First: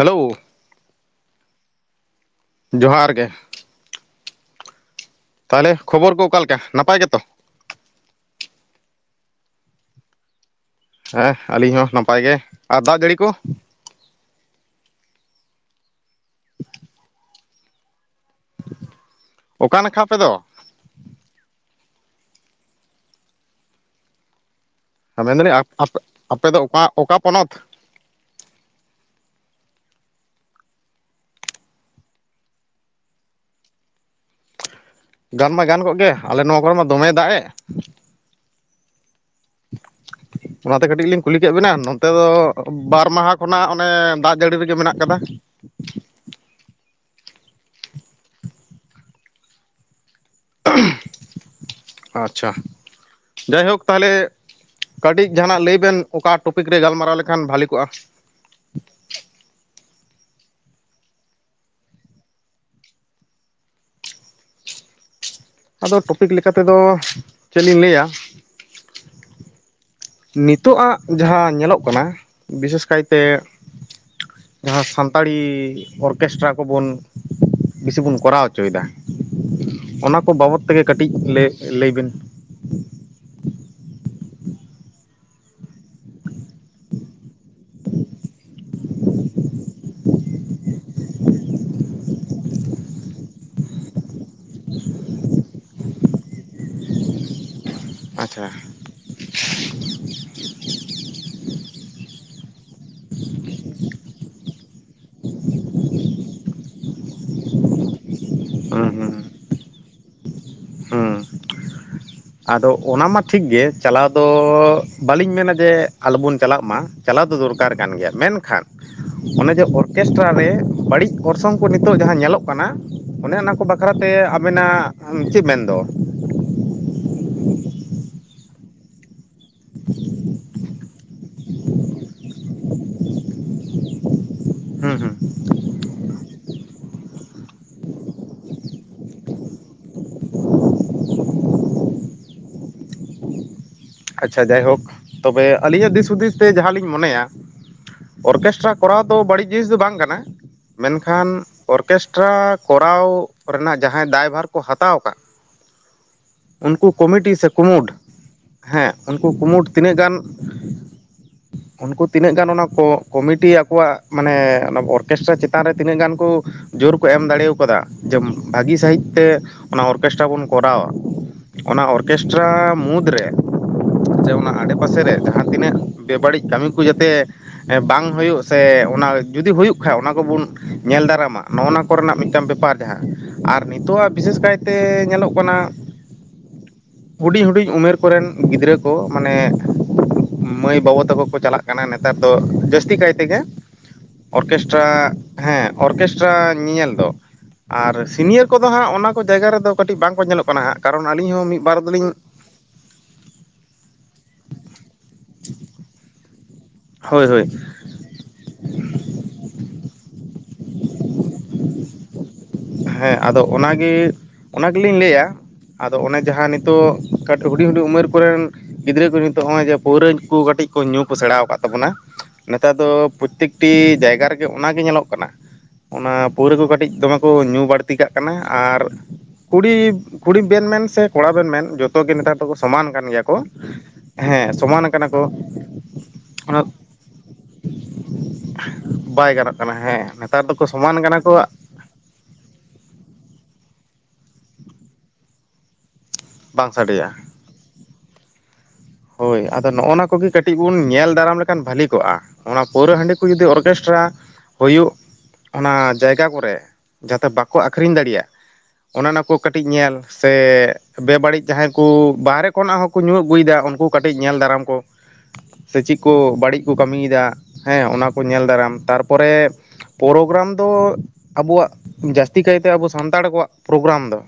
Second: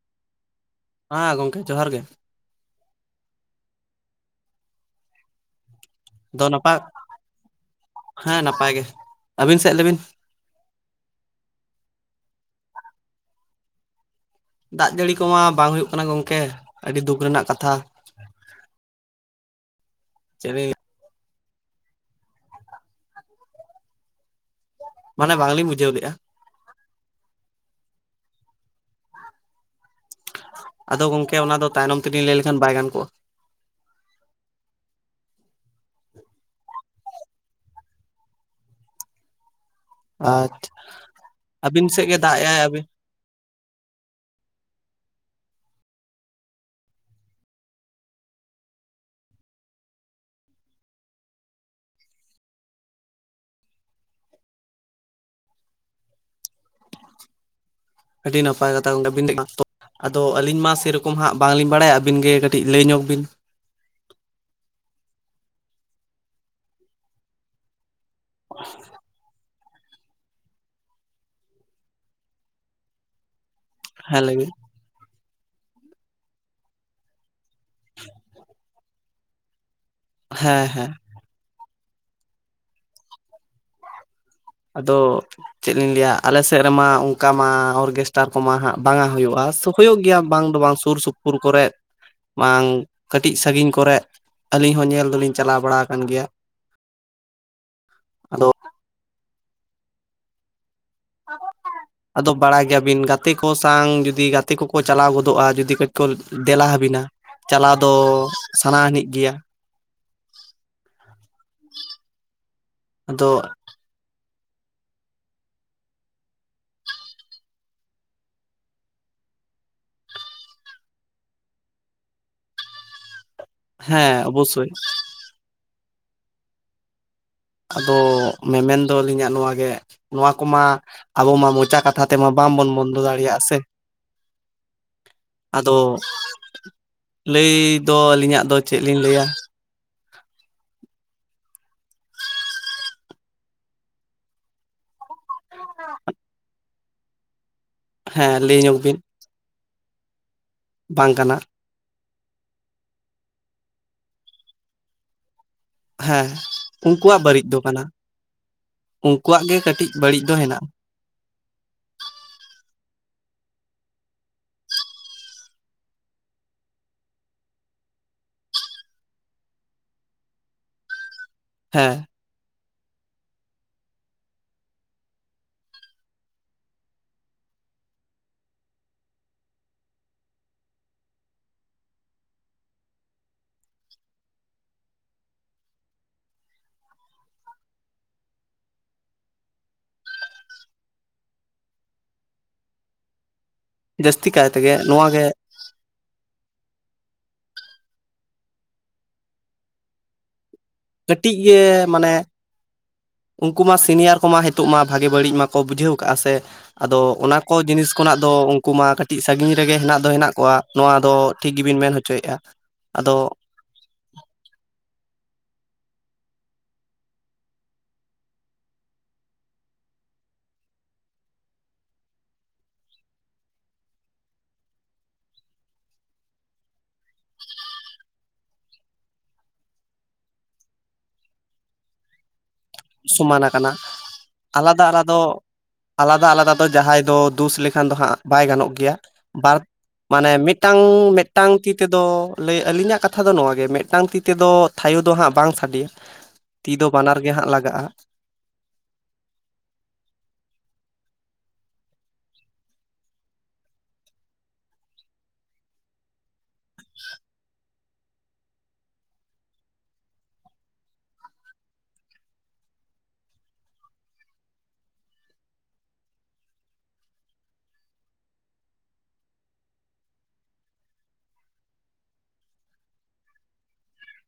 Hello. ᱦᱟᱸ ᱜᱚᱝᱠᱮ ᱡᱚᱦᱟᱨ ᱜᱮ᱾ ᱡᱚᱦᱟᱨ ᱜᱮ᱾ ᱛᱟᱦᱞᱮ ᱠᱷᱚᱵᱚᱨ ᱠᱚ ᱚᱠᱟ ᱞᱮᱠᱟ ᱱᱟᱯᱟᱭ ᱜᱮᱛᱚ? ᱦᱮᱸ ᱱᱟᱯᱟᱭ ᱜᱮ ᱟᱵᱤᱱ ᱥᱮᱫ ᱞᱟᱹᱭ ᱵᱤᱱ? ᱦᱮᱸ ᱟᱹᱞᱤᱧ ᱦᱚᱸ ᱱᱟᱯᱟᱭ ᱜᱮ᱾ ᱟᱨ ᱫᱟᱜ ᱡᱟᱹᱲᱤ ᱠᱚ? ᱫᱟᱜ ᱡᱟᱹᱲᱤ ᱠᱚᱢᱟ ᱵᱟᱝ ᱦᱩᱭᱩᱜ ᱠᱟᱱᱟ ᱜᱚᱝᱠᱮ᱾ ᱟᱹᱰᱤ ᱫᱩᱠ ᱨᱮᱱᱟᱜ ᱠᱟᱛᱷᱟ᱾ ᱚᱠᱟ ᱱᱟᱠᱷᱟ ᱟᱯᱮ ᱫᱚ? [unintelligible] ᱢᱟᱱᱮ ᱢᱮᱱᱫᱟᱞᱤᱧ ᱵᱟᱝᱞᱤᱧ ᱟᱯ ᱵᱩᱡᱷᱟᱹᱣ ᱟᱯ ᱞᱮᱫᱼᱟ ᱟᱯᱮ ᱫᱚ ᱚᱠᱟ ᱚᱠᱟ ᱯᱚᱱᱚᱛ? ᱟᱫᱚ ᱜᱚᱝᱠᱮ ᱚᱱᱟ ᱫᱚ ᱛᱟᱭᱱᱚᱢ ᱛᱮᱜᱤᱧ ᱞᱟᱹᱭ ᱞᱮᱠᱷᱟᱱ ᱵᱟᱭ ᱜᱟᱱ ᱠᱚᱜᱼᱟ ᱜᱟᱱ ᱢᱟ ᱜᱟᱱ ᱠᱚᱜ ᱜᱮ ᱟᱞᱮ ᱱᱚᱣᱟ ᱠᱚᱨᱮ ᱢᱟ ᱫᱚᱢᱮ ᱫᱟᱜ ᱮ ᱟᱨ ᱚᱱᱟᱛᱮ ᱠᱟᱹᱴᱤᱡ ᱞᱤᱧ ᱠᱩᱞᱤ ᱠᱮᱫ ᱵᱤᱱᱟ ᱟᱹᱵᱤᱱ ᱥᱮᱫ ᱱᱚᱛᱮ ᱜᱮ ᱫᱚ ᱫᱟᱜ ᱮᱟᱭ ᱟᱹᱵᱤᱱ ᱵᱟᱨ ᱢᱟᱦᱟ ᱠᱷᱚᱱᱟᱜ ᱚᱱᱮ ᱫᱟᱜ ᱡᱟᱹᱲᱤ ᱨᱮᱜᱮ ᱢᱮᱱᱟᱜ ᱟᱠᱟᱫᱟ [unintelligible] ᱟᱪᱪᱷᱟ ᱡᱟᱭᱦᱳᱠ ᱛᱟᱦᱚᱞᱮ ᱠᱟᱹᱴᱤᱡ ᱡᱟᱦᱟᱱᱟᱜ ᱞᱟᱹᱭ ᱵᱮᱱ ᱚᱠᱟ ᱴᱚᱯᱤᱠ ᱨᱮ ᱜᱟᱞᱢᱟᱨᱟᱣ ᱞᱮᱠᱷᱟᱱ ᱵᱷᱷᱟᱞᱤ ᱠᱚᱜᱼᱟ ᱟᱹᱰᱤ ᱱᱟᱯᱟᱭ ᱠᱟᱛᱷᱟ ᱟᱫᱚ ᱟᱹᱞᱤᱧ ᱢᱟ ᱥᱮ ᱨᱚᱠᱚᱢ ᱦᱟᱸᱜ ᱵᱟᱝᱞᱤᱧ ᱵᱟᱲᱟᱭᱟ ᱟᱹᱵᱤᱱ ᱜᱮ ᱠᱟᱹᱴᱤᱡ ᱞᱟᱹᱭ ᱧᱚᱜ ᱵᱤᱱ ᱟᱫᱚ ᱴᱚᱯᱤᱠ ᱞᱮᱠᱟᱛᱮ ᱫᱚ ᱪᱮᱫ ᱞᱤᱧ ᱞᱟᱹᱭ-ᱟ [unintelligible] ᱱᱤᱛᱚᱜᱼᱟᱜ ᱡᱟᱦᱟᱸ ᱧᱮᱞᱚᱜ ᱠᱟᱱᱟ ᱵᱤᱥᱮᱥ ᱠᱟᱭᱛᱮ ᱦᱮᱸ ᱞᱮ ᱵᱤᱱ ᱡᱟᱦᱟᱸ ᱥᱟᱱᱛᱟᱲᱤ ᱚᱨᱠᱮᱥᱴᱟᱨ ᱠᱚᱵᱚᱱ ᱵᱮᱥᱤ ᱵᱚᱱ ᱠᱚᱨᱟᱣ ᱦᱚᱪᱚᱭᱮᱫᱟ ᱚᱱᱟ ᱠᱚ ᱵᱟᱵᱚᱫ ᱦᱮᱸ ᱛᱮᱜᱮ ᱦᱮᱸ ᱠᱟᱹᱴᱤᱡ ᱞᱟᱹᱭ ᱵᱤᱱ ᱟᱫᱚ ᱪᱮᱫ ᱞᱤᱧ ᱞᱟᱹᱭ ᱟ ᱟᱞᱮ ᱥᱮᱫ ᱨᱮᱢᱟ ᱚᱱᱠᱟ ᱢᱟ ᱚᱨᱜᱮᱥᱴᱟᱨ ᱠᱚᱢᱟ ᱦᱟᱸᱜ ᱵᱟᱝᱟ ᱦᱩᱭᱩᱜᱼᱟ ᱦᱩᱭᱩᱜ ᱜᱮᱭᱟ ᱵᱟᱝ ᱫᱚ ᱵᱟᱝ ᱥᱩᱨ ᱥᱩᱯᱩᱨ ᱠᱚᱨᱮ ᱵᱟᱝ ᱠᱟᱹᱴᱤᱡ ᱥᱟᱺᱜᱤᱧ ᱠᱚᱨᱮᱜ ᱟᱹᱞᱤᱧ ᱦᱚᱸ ᱧᱮᱞ ᱫᱚᱞᱤᱧ ᱪᱟᱞᱟᱣ ᱵᱟᱲᱟ ᱟᱠᱟᱱ ᱜᱮᱭᱟ ᱟᱫᱚ ᱟᱪᱪᱷᱟ [unintelligible] ᱟᱫᱚ ᱵᱟᱲᱟᱭ ᱜᱮᱭᱟ ᱵᱤᱱ ᱜᱟᱛᱮ ᱠᱚ ᱥᱟᱶ ᱡᱩᱫᱤ ᱜᱟᱛᱮ ᱠᱚᱠᱚ ᱪᱟᱞᱟᱣ ᱜᱚᱫᱚᱜᱼᱟ ᱡᱩᱫᱤ ᱠᱟᱡ ᱠᱚ ᱫᱮᱞᱟ ᱟᱵᱤᱱᱟ ᱪᱟᱞᱟᱣ ᱫᱚ ᱦᱩᱸ ᱥᱟᱱᱟᱱᱤᱡ ᱦᱩᱸ ᱜᱮᱭᱟ ᱦᱩᱸ ᱟᱫᱚ ᱚᱱᱟ ᱢᱟ ᱟᱫᱚ ᱴᱷᱤᱠ ᱜᱮ ᱪᱟᱞᱟᱣ ᱫᱚ ᱵᱟᱹᱞᱤᱧ ᱢᱮᱱᱟ ᱡᱮ ᱟᱞᱚᱵᱚᱱ ᱪᱟᱞᱟᱜ ᱢᱟ ᱪᱟᱞᱟᱣ ᱫᱚ ᱫᱚᱨᱠᱟᱨ ᱠᱟᱱ ᱜᱮᱭᱟ ᱢᱮᱱᱠᱷᱟᱱ ᱚᱱᱮ ᱡᱮ ᱚᱨᱜᱮᱥᱴᱨᱟ ᱨᱮ ᱵᱟᱹᱲᱤᱡ ᱚᱨᱥᱚᱝ ᱠᱚ ᱱᱤᱛᱳᱜ ᱡᱟᱦᱟᱸ ᱧᱮᱞᱚᱜ ᱠᱟᱱᱟ ᱚᱱᱮ ᱚᱱᱟ ᱠᱚ ᱵᱟᱠᱷᱨᱟᱛᱮ ᱦᱮᱸ ᱚᱵᱚᱥᱥᱳᱭ ᱟᱵᱮᱱᱟᱜ ᱪᱮᱫ ᱢᱮᱱᱫᱚ ᱦ [unintelligible] ᱟᱫᱚ ᱢᱮᱢᱮᱱ ᱫᱚ ᱟᱹᱞᱤᱧᱟᱜ ᱱᱚᱣᱟ ᱜᱮ ᱱᱚᱣᱟ ᱠᱚᱢᱟ ᱟᱵᱚ ᱢᱟ ᱢᱚᱪᱟ ᱠᱟᱛᱷᱟ ᱛᱮᱢᱟ ᱵᱟᱝᱵᱚᱱ ᱵᱚᱱᱫᱚ ᱫᱟᱲᱮᱭᱟᱜᱼᱟ ᱥᱮ ᱦᱩᱸ ᱦᱩᱸ ᱟᱫᱚ ᱞᱟᱹᱭ ᱫᱚ ᱟᱹᱞᱤᱧᱟᱜ ᱫᱚ ᱪᱮᱫ ᱞᱤᱧ ᱞᱟᱹᱭ ᱟ ᱟᱪᱪᱷᱟ ᱡᱟᱭᱦᱳᱠ ᱛᱚᱵᱮ ᱟᱹᱞᱤᱧᱟᱜ ᱫᱤᱥ ᱦᱩᱫᱤᱥ ᱛᱮ ᱡᱟᱦᱟᱸᱞᱤᱧ ᱢᱚᱱᱮᱭᱟ ᱦᱮᱸ ᱞᱟᱹᱭ ᱚᱨᱜᱮᱥᱴᱨᱟ ᱧᱚᱜ ᱵᱤᱱ ᱠᱚᱨᱟᱣ ᱫᱚ ᱵᱟᱹᱲᱤᱡ ᱡᱤᱱᱤᱥ ᱫᱚ ᱵᱟᱝ ᱠᱟᱱᱟ ᱵᱟᱝ ᱢᱮᱱᱠᱷᱟᱱ ᱠᱟᱱᱟ ᱚᱨᱠᱮᱥᱴᱨᱟ ᱠᱚᱨᱟᱣ ᱨᱮᱱᱟᱜ ᱡᱟᱦᱟᱸᱭ ᱫᱟᱭᱵᱷᱟᱨ ᱠᱚ ᱦᱟᱛᱟᱣ ᱟᱠᱟᱫ ᱦᱮᱸ ᱩᱱᱠᱩ ᱩᱱᱠᱩᱣᱟᱜ ᱠᱚᱢᱤᱴᱤ ᱵᱟᱹᱲᱤᱡ ᱥᱮ ᱫᱚ ᱠᱟᱱᱟ ᱠᱩᱢᱩᱴ ᱦᱮᱸ ᱩᱱᱠᱩ ᱩᱱᱠᱩᱣᱟᱜ ᱜᱮ ᱠᱩᱢᱩᱴ ᱠᱟᱹᱴᱤᱡ ᱛᱤᱱᱟᱹᱜ ᱜᱟᱱ ᱵᱟᱹᱲᱤᱡ ᱫᱚ ᱦᱮᱱᱟᱜᱼᱟ ᱩᱱᱠᱩ ᱛᱤᱱᱟᱹᱜ ᱜᱟᱱ ᱚᱱᱟ ᱠᱚᱢᱤᱴᱤ ᱟᱠᱚᱣᱟᱜ ᱢᱟᱱᱮ ᱚᱨᱠᱮᱥᱴᱨᱟ ᱪᱮᱛᱟᱱ ᱨᱮ ᱛᱤᱱᱟᱹᱜ ᱜᱟᱱ ᱠᱚ ᱡᱳᱨ ᱠᱚ ᱮᱢ ᱫᱟᱲᱮ ᱠᱟᱫᱟ ᱡᱮ ᱵᱷᱟᱹᱜᱤ ᱥᱟᱺᱦᱤᱡ ᱛᱮ ᱚᱱᱟ ᱚᱨᱜᱮᱥᱴᱨᱟ ᱵᱚᱱ ᱠᱚᱨᱟᱣᱟ ᱚᱱᱟ ᱦᱮᱸ ᱚᱨᱠᱮᱥᱴᱨᱟ ᱢᱩᱫᱽᱨᱮ ᱡᱮ ᱚᱱᱟ ᱟᱰᱮ-ᱯᱟᱥᱮ ᱨᱮ ᱡᱟᱦᱟᱸ ᱛᱤᱱᱟᱹᱜ ᱵᱮ-ᱵᱟᱹᱲᱤᱡ ᱠᱟᱹᱢᱤ ᱠᱚ ᱡᱟᱛᱮ ᱵᱟᱝ ᱦᱩᱭᱩᱜ ᱥᱮ ᱚᱱᱟ ᱡᱩᱫᱤ ᱦᱩᱭᱩᱜ ᱠᱷᱟᱡ ᱚᱱᱟ ᱠᱚᱵᱚᱱ ᱧᱮᱞ ᱫᱟᱨᱟᱢᱟ ᱱᱚᱜᱼᱚ ᱱᱚᱣᱟ ᱠᱚᱨᱮᱱᱟᱜ ᱢᱤᱫᱴᱟᱱ ᱵᱮᱯᱟᱨ ᱡᱟᱦᱟᱸ ᱟᱨ ᱱᱤᱛᱚᱜ ᱟ ᱵᱤᱥᱮᱥ ᱠᱟᱭᱛᱮ ᱧᱮᱞᱚᱜ ᱠᱟᱱᱟ ᱦᱩᱰᱤᱧ ᱦᱩᱰᱤᱧ ᱩᱢᱮᱨ ᱠᱚᱨᱮᱱ ᱜᱤᱫᱽᱨᱟᱹ ᱠᱚ ᱢᱟᱱᱮ ᱢᱟᱹᱭ ᱵᱟᱹᱵᱩ ᱛᱟᱠᱚ ᱠᱚ ᱪᱟᱞᱟᱜ ᱠᱟᱱᱟ ᱱᱮᱛᱟᱨ ᱫᱚ ᱡᱟᱹᱥᱛᱤ ᱠᱟᱭ ᱛᱮᱜᱮ ᱡᱟᱹᱥᱛᱤ ᱠᱟᱭ ᱛᱮᱜᱮ ᱚᱨᱜᱮᱥᱴᱨᱟ ᱱᱚᱣᱟ ᱜᱮ ᱦᱮᱸ ᱚᱨᱜᱮᱥᱴᱨᱟ ᱧᱮᱧᱮᱞ ᱫᱚ ᱟᱨ ᱥᱤᱱᱤᱭᱟᱨ ᱠᱚᱫᱚ ᱦᱟᱸᱜ ᱚᱱᱟ ᱠᱚ ᱡᱟᱭᱜᱟ ᱨᱮᱫᱚ ᱠᱟᱹᱴᱤᱡ ᱵᱟᱝᱠᱚ ᱧᱮᱞᱚᱜ ᱠᱟᱱᱟ ᱦᱟᱸᱜ ᱠᱟᱨᱚᱱ ᱟᱹᱞᱤᱧ ᱠᱟᱹᱴᱤᱡ ᱦᱚᱸ ᱜᱮ ᱢᱤᱫ ᱵᱟᱨ ᱫᱚᱞᱤᱧ ᱢᱟᱱᱮ ᱩᱱᱠᱩ ᱢᱟ ᱥᱤᱱᱤᱭᱟᱨ ᱠᱚᱢᱟ ᱱᱤᱛᱚᱜ ᱢᱟ ᱵᱷᱟᱜᱮ ᱵᱟᱹᱲᱤᱡ ᱢᱟᱠᱚ ᱵᱩᱡᱷᱟᱹᱣ ᱠᱟᱜᱼᱟ ᱥᱮ ᱟᱫᱚ ᱦᱳᱭ ᱚᱱᱟ ᱦᱳᱭ ᱠᱚ ᱡᱤᱱᱤᱥ ᱠᱷᱚᱱᱟᱜ ᱫᱚ ᱩᱱᱠᱩ ᱢᱟ ᱠᱟᱹᱴᱤᱡ ᱥᱟᱺᱜᱤᱧ ᱨᱮᱜᱮ ᱦᱮᱱᱟᱜ ᱫᱚ ᱦᱮᱱᱟᱜ ᱠᱚᱣᱟ ᱱᱚᱣᱟ ᱫᱚ ᱴᱷᱤᱠ ᱜᱮᱵᱤᱱ ᱢᱮᱱ ᱦᱚᱪᱚᱣ [unintelligible] ᱟᱫᱚ ᱚᱱᱟᱜᱮ ᱚᱱᱟ ᱜᱮᱞᱤᱧ ᱞᱟᱹᱭ ᱟ ᱟᱫᱚ ᱚᱱᱮ ᱡᱟᱦᱟᱸ ᱱᱤᱛᱚᱜ ᱠᱟᱹᱴᱤᱡ ᱦᱩᱰᱤᱧ ᱦᱩᱰᱤᱧ ᱩᱢᱮᱨ ᱠᱚᱨᱮᱱ ᱜᱤᱫᱽᱨᱟᱹ ᱠᱚ ᱱᱤᱛᱚᱜ ᱱᱚᱜᱼᱚᱭ ᱡᱮ ᱯᱟᱹᱣᱨᱟᱹ ᱠᱚ ᱠᱟᱹᱴᱤᱡ ᱠᱚ ᱧᱩ ᱠᱚ ᱥᱮᱲᱟᱟᱣ ᱟᱠᱟᱫᱟ ᱠᱚ ᱛᱟᱵᱚᱱᱟ ᱱᱮᱛᱟᱨ ᱫᱚ ᱯᱨᱚᱛᱮᱠᱴᱤ ᱡᱟᱭᱜᱟ ᱨᱮᱜᱮ ᱚᱱᱟᱜ ᱜᱮ ᱧᱮᱞᱚᱜ ᱠᱟᱱᱟ᱾ ᱚᱱᱟ ᱯᱟᱹᱣᱨᱟᱹ ᱠᱚ ᱠᱟᱹᱴᱤᱡ ᱫᱚᱢᱮ ᱠᱚ ᱧᱩ ᱵᱟᱹᱲᱛᱤ ᱠᱟᱜ ᱠᱟᱱᱟ ᱟᱨ ᱠᱩᱲᱤ ᱠᱩᱲᱤ ᱵᱮᱱ ᱢᱮᱱ ᱥᱮ ᱠᱚᱲᱟ ᱵᱮᱱ ᱢᱮᱱ ᱡᱚᱛᱚ ᱜᱮ ᱱᱮᱛᱟᱨ ᱥᱚᱢᱟᱱ ᱠᱟᱱ ᱜᱮᱭᱟ ᱠᱚ ᱥᱚᱢᱟᱱ ᱟᱠᱟᱱᱟ ᱦᱮᱸ ᱥᱚᱢᱟᱱ ᱟᱞᱟᱫᱟ ᱠᱟᱱᱟ ᱟᱞᱟᱫᱟ ᱠᱚ ᱟᱞᱟᱫᱟ ᱟᱞᱟᱫᱟ ᱚᱱᱟ ᱡᱟᱦᱟᱸᱭ ᱫᱚ ᱫᱩᱥ ᱞᱮᱠᱷᱟᱱ ᱫᱚ ᱦᱟᱸᱜ ᱵᱟᱭ ᱜᱟᱱᱚᱜ ᱜᱮᱭᱟ ᱵᱟᱭ ᱜᱟᱱᱚᱜ ᱵᱟᱨ ᱠᱟᱱᱟ ᱦᱮᱸ ᱢᱟᱱᱮ ᱱᱮᱛᱟᱨ ᱫᱚᱠᱚ ᱢᱤᱫᱴᱟᱝ ᱥᱚᱢᱟᱱ ᱠᱟᱱᱟ ᱠᱚ ᱢᱤᱫᱴᱟᱝ ᱛᱤ ᱛᱮᱫᱚ ᱞᱟᱹᱭ ᱟᱹᱞᱤᱧᱟᱜ ᱠᱟᱛᱷᱟ ᱫᱚ ᱱᱚᱣᱟᱣᱟᱜᱮ ᱢᱤᱫᱴᱟᱝ ᱛᱤ ᱛᱮᱫᱚ ᱛᱷᱟᱭᱚ ᱫᱚ ᱦᱟᱸᱜ ᱵᱟᱝ ᱥᱟᱰᱮᱭᱟ᱾ ᱵᱟᱝ ᱛᱤ ᱫᱚ ᱥᱟᱰᱮᱭᱟ ᱵᱟᱱᱟᱨ ᱜᱮ ᱦᱟᱸᱜ ᱞᱟᱜᱟᱜᱼᱟ᱾ ᱦᱳᱭ ᱟᱫᱚ ᱱᱚᱜᱼᱱᱟ ᱠᱚᱜᱮ ᱠᱟᱹᱴᱤᱡ ᱵᱚᱱ ᱧᱮᱞ ᱫᱟᱨᱟᱢ ᱞᱮᱠᱷᱟᱱ ᱵᱷᱟᱞᱤ ᱠᱚᱜᱼᱟ᱾ ᱚᱱᱟ ᱯᱟᱹᱣᱨᱟᱹ ᱦᱟᱺᱰᱤ ᱠᱚ ᱡᱩᱫᱤ ᱚᱨᱠᱮᱥᱴᱨᱟ ᱦᱩᱭᱩᱜ ᱚᱱᱟ ᱡᱟᱭᱜᱟ ᱠᱚᱨᱮ ᱡᱟᱛᱮ ᱵᱟᱠᱚ ᱟᱠᱷᱨᱤᱧ ᱫᱟᱲᱮᱭᱟᱜ ᱚᱱᱟ ᱚᱱᱟ ᱠᱚ ᱠᱟᱹᱴᱤᱡ ᱧᱮᱞ ᱥᱮ ᱵᱮᱵᱟᱹᱲᱤᱡ ᱡᱟᱦᱟᱸᱭ ᱠᱚ ᱵᱟᱦᱨᱮ ᱠᱷᱚᱱᱟᱜ ᱦᱚᱸᱠᱚ ᱧᱩ ᱟᱹᱜᱩᱭᱮᱫᱟ ᱩᱱᱠᱩ ᱠᱟᱹᱴᱤᱡ ᱧᱮᱞ ᱫᱟᱨᱟᱢ ᱠᱚ ᱥᱮ ᱪᱮᱫ ᱠᱚ ᱵᱟᱹᱲᱤᱡ ᱠᱚ ᱠᱟᱹᱢᱤᱭᱮᱫᱟ᱾ ᱦᱮᱸ ᱚᱱᱟ ᱠᱚ ᱧᱮᱞ ᱫᱟᱨᱟᱢ ᱛᱟᱨᱯᱚᱨᱮ ᱯᱨᱳᱜᱨᱟᱢ ᱫᱚ ᱟᱵᱚᱣᱟᱜ ᱡᱟᱹᱥᱛᱤ ᱠᱟᱭᱛᱮ ᱟᱵᱚ ᱥᱟᱱᱛᱟᱲ ᱠᱚᱣᱟᱜ ᱯᱨᱳᱜᱨᱟᱢ ᱫᱚ